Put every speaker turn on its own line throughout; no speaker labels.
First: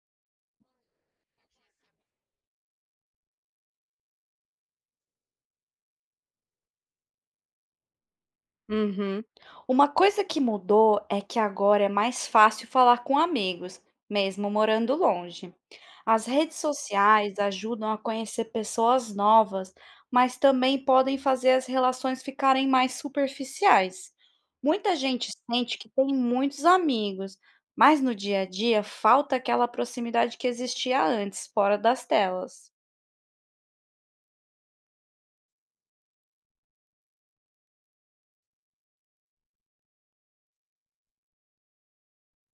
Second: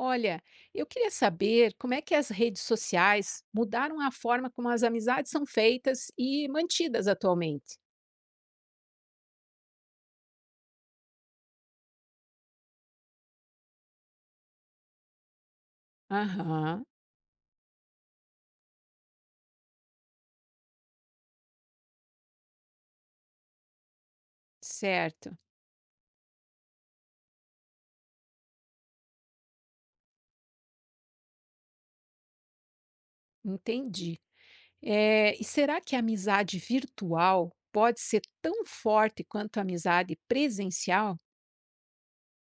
Olha, eu queria saber como é que as redes sociais mudaram a forma como as amizades são feitas e mantidas atualmente.
Uhum. Uma coisa que mudou é que agora é mais fácil falar com amigos, mesmo morando longe. As redes
Aham,
sociais ajudam a conhecer pessoas novas, mas também podem fazer as relações ficarem mais superficiais. Muita gente
certo,
sente que tem muitos amigos, mas no dia a dia falta aquela proximidade que existia antes, fora das telas.
entendi. É, e será que a amizade virtual pode ser tão forte quanto a amizade presencial?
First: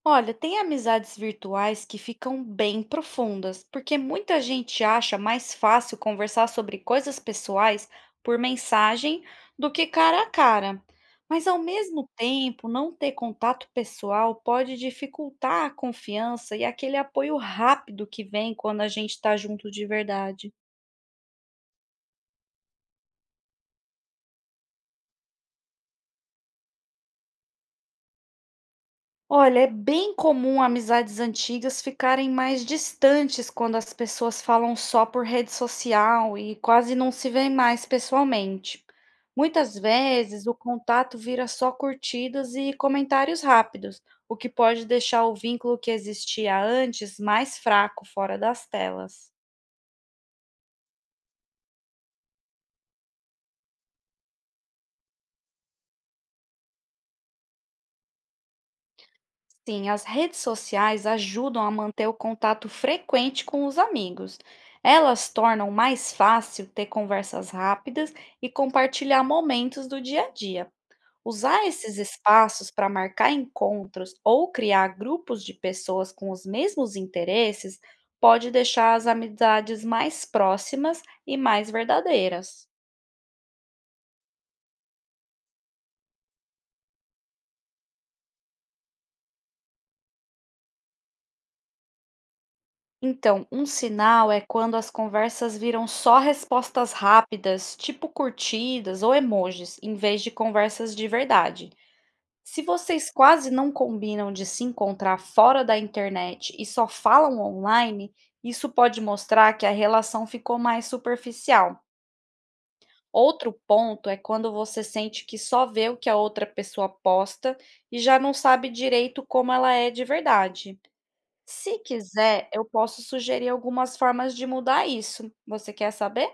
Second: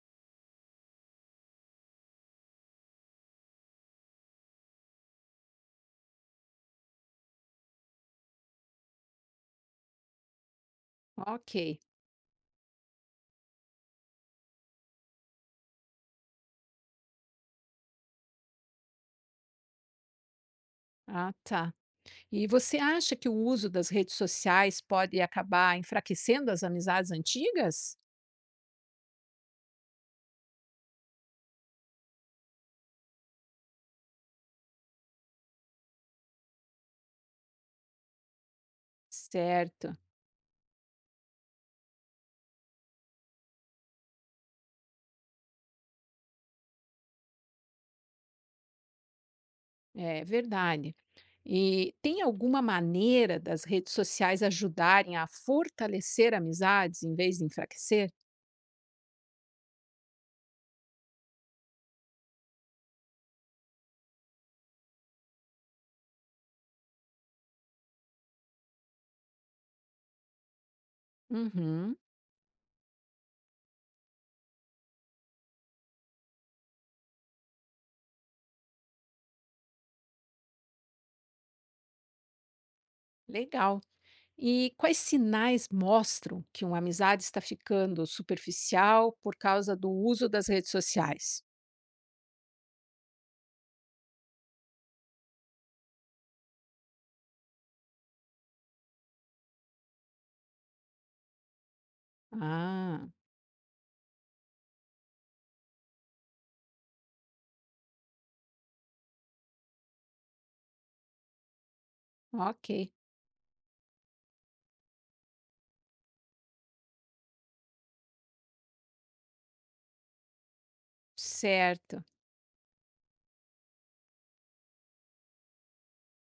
Olha, tem amizades virtuais que ficam bem profundas, porque muita gente acha mais fácil conversar sobre coisas pessoais por mensagem do que cara a cara. Mas
Ok,
ao mesmo tempo, não ter contato pessoal pode dificultar a confiança e aquele apoio rápido que vem quando a gente está junto de verdade.
ah tá. E você acha que o uso das redes sociais pode acabar enfraquecendo as amizades antigas?
Olha, é bem comum amizades antigas ficarem mais distantes quando as pessoas falam só por rede social e quase não se veem mais pessoalmente. Muitas
Certo.
vezes o contato vira só curtidas e comentários rápidos, o que pode deixar o vínculo que existia antes mais fraco fora das telas.
É verdade. E tem alguma maneira das redes sociais ajudarem a fortalecer amizades em vez de enfraquecer?
Sim, as redes sociais ajudam a manter o contato frequente com os amigos. Elas tornam mais fácil ter conversas rápidas e compartilhar momentos do dia a dia. Usar
Uhum,
esses espaços para marcar encontros ou criar grupos de pessoas com os mesmos interesses pode deixar as amizades mais próximas e mais verdadeiras.
legal. E quais sinais mostram que uma amizade está ficando superficial por causa do uso das redes sociais?
Então, um sinal é quando as conversas viram só respostas rápidas, tipo curtidas ou emojis, em vez de conversas de verdade. Se
Ah,
vocês quase não combinam de se encontrar fora da internet e só falam online, isso pode mostrar que a relação ficou mais superficial.
ok,
Outro ponto é quando você sente que só vê o que a outra pessoa posta e já não sabe direito como ela é de verdade. Se
certo.
quiser, eu posso sugerir algumas formas de mudar isso. Você quer saber?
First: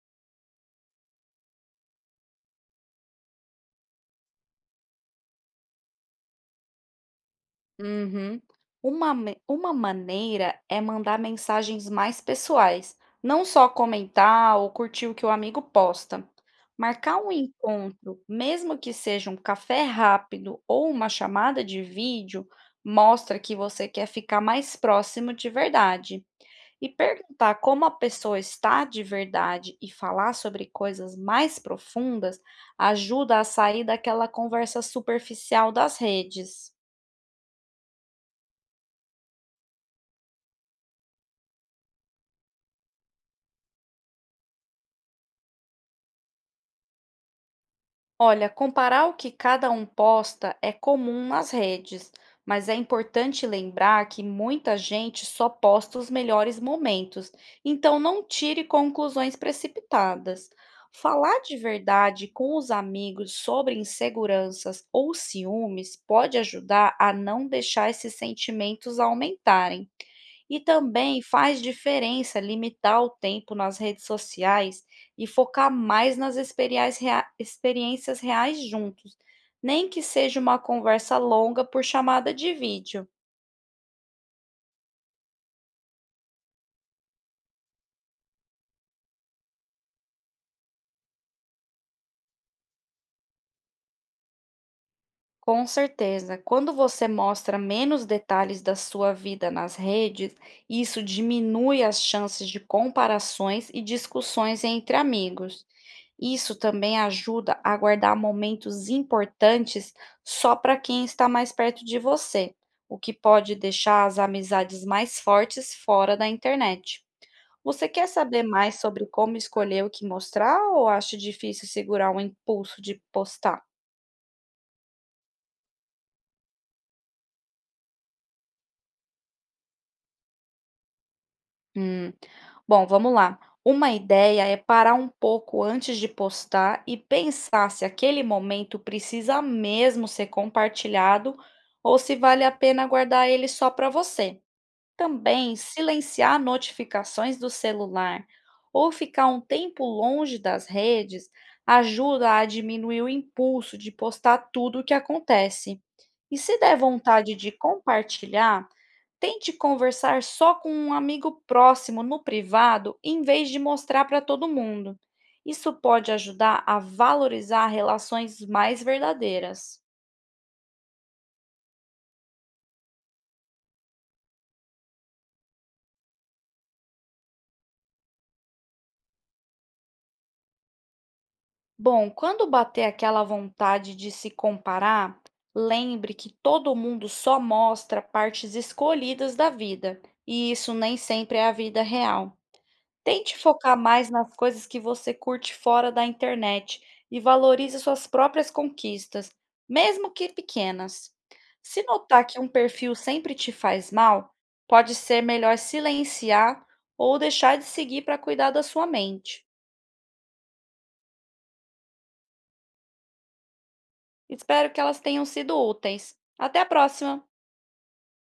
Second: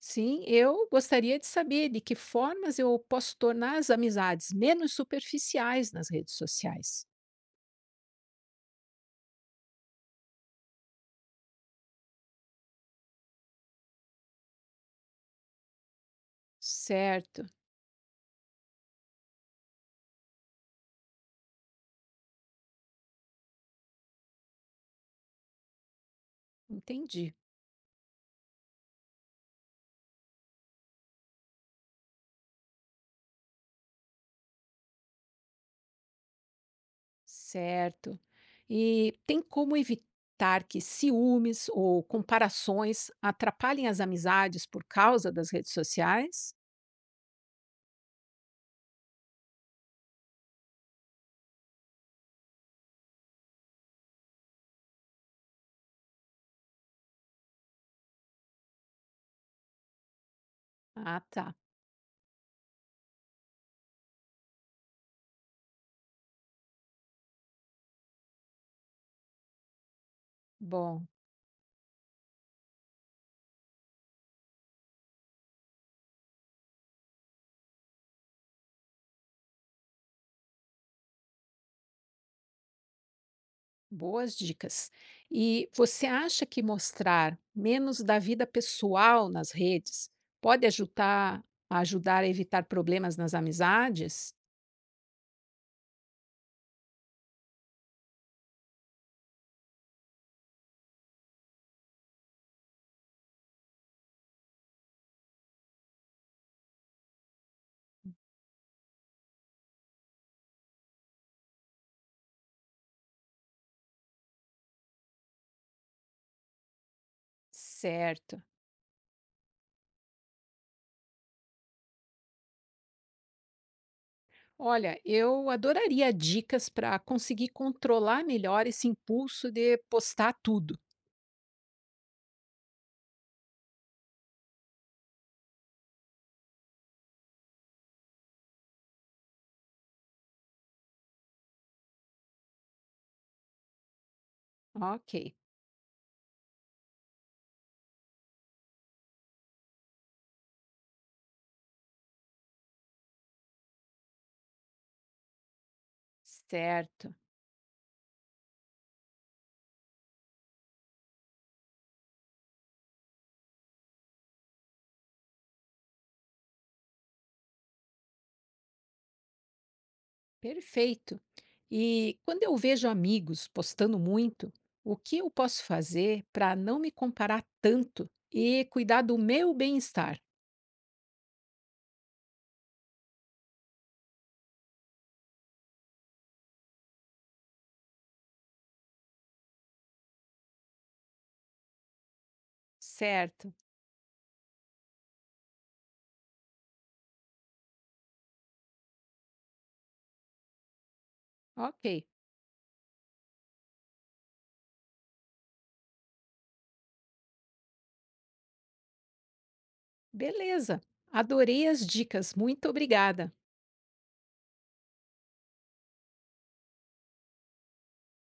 Sim, eu gostaria de saber de que formas eu posso tornar as amizades menos superficiais nas redes sociais.
Uhum. Uma maneira é mandar mensagens mais pessoais, não só comentar ou curtir o que o amigo posta. Marcar um
Certo,
encontro, mesmo que seja um café rápido ou uma chamada de vídeo, mostra que você quer ficar mais próximo de verdade. E
entendi.
perguntar como a pessoa está de verdade e falar sobre coisas mais profundas ajuda a sair daquela conversa superficial das redes.
Certo. E tem como evitar que ciúmes ou comparações atrapalhem as amizades por causa das redes sociais?
Olha, comparar o que cada um posta é comum nas redes, mas é importante lembrar que muita gente só posta os melhores momentos, então não tire conclusões precipitadas.
Ah,
Falar
tá.
de verdade com os amigos sobre inseguranças ou ciúmes pode ajudar a não deixar esses sentimentos aumentarem. E
Bom,
também faz diferença limitar o tempo nas redes sociais e focar mais nas experiências reais juntos, nem que seja uma conversa longa por chamada de vídeo.
boas dicas. E você acha que mostrar menos da vida pessoal nas redes pode ajudar, a evitar problemas nas amizades?
Com certeza. Quando você mostra menos detalhes da sua vida nas redes, isso diminui as chances de comparações e discussões entre amigos. Isso também ajuda a guardar momentos importantes só para quem está mais perto de você, o que pode deixar as amizades mais fortes fora da internet. Você quer
Certo.
saber mais sobre como escolher o que mostrar ou acha difícil segurar o impulso de postar?
Olha, eu adoraria dicas para conseguir controlar melhor esse impulso de postar tudo.
Hum. Bom, vamos lá. Uma ideia é parar um pouco antes de postar e pensar se aquele momento precisa mesmo ser compartilhado ou se vale a pena guardar ele só para você.
Ok.
Também silenciar notificações do celular ou ficar um tempo longe das redes ajuda a diminuir o impulso de postar tudo o que acontece. E se der
Certo,
vontade de compartilhar, tente conversar só com um amigo próximo no privado em vez de mostrar para todo mundo. Isso pode ajudar a valorizar relações mais verdadeiras.
perfeito. E quando eu vejo amigos postando muito, o que eu posso fazer para não me comparar tanto e cuidar do meu bem-estar?
Bom, quando bater aquela vontade de se comparar, lembre que todo mundo só mostra partes escolhidas da vida, e isso nem sempre é a vida real. Tente
Certo,
focar mais nas coisas que você curte fora da internet e valorize suas próprias conquistas, mesmo que pequenas. Se
ok,
notar que um perfil sempre te faz mal, pode ser melhor silenciar ou deixar de seguir para cuidar da sua mente.
beleza. Adorei as dicas, muito obrigada.
Espero que elas tenham sido úteis. Até a próxima!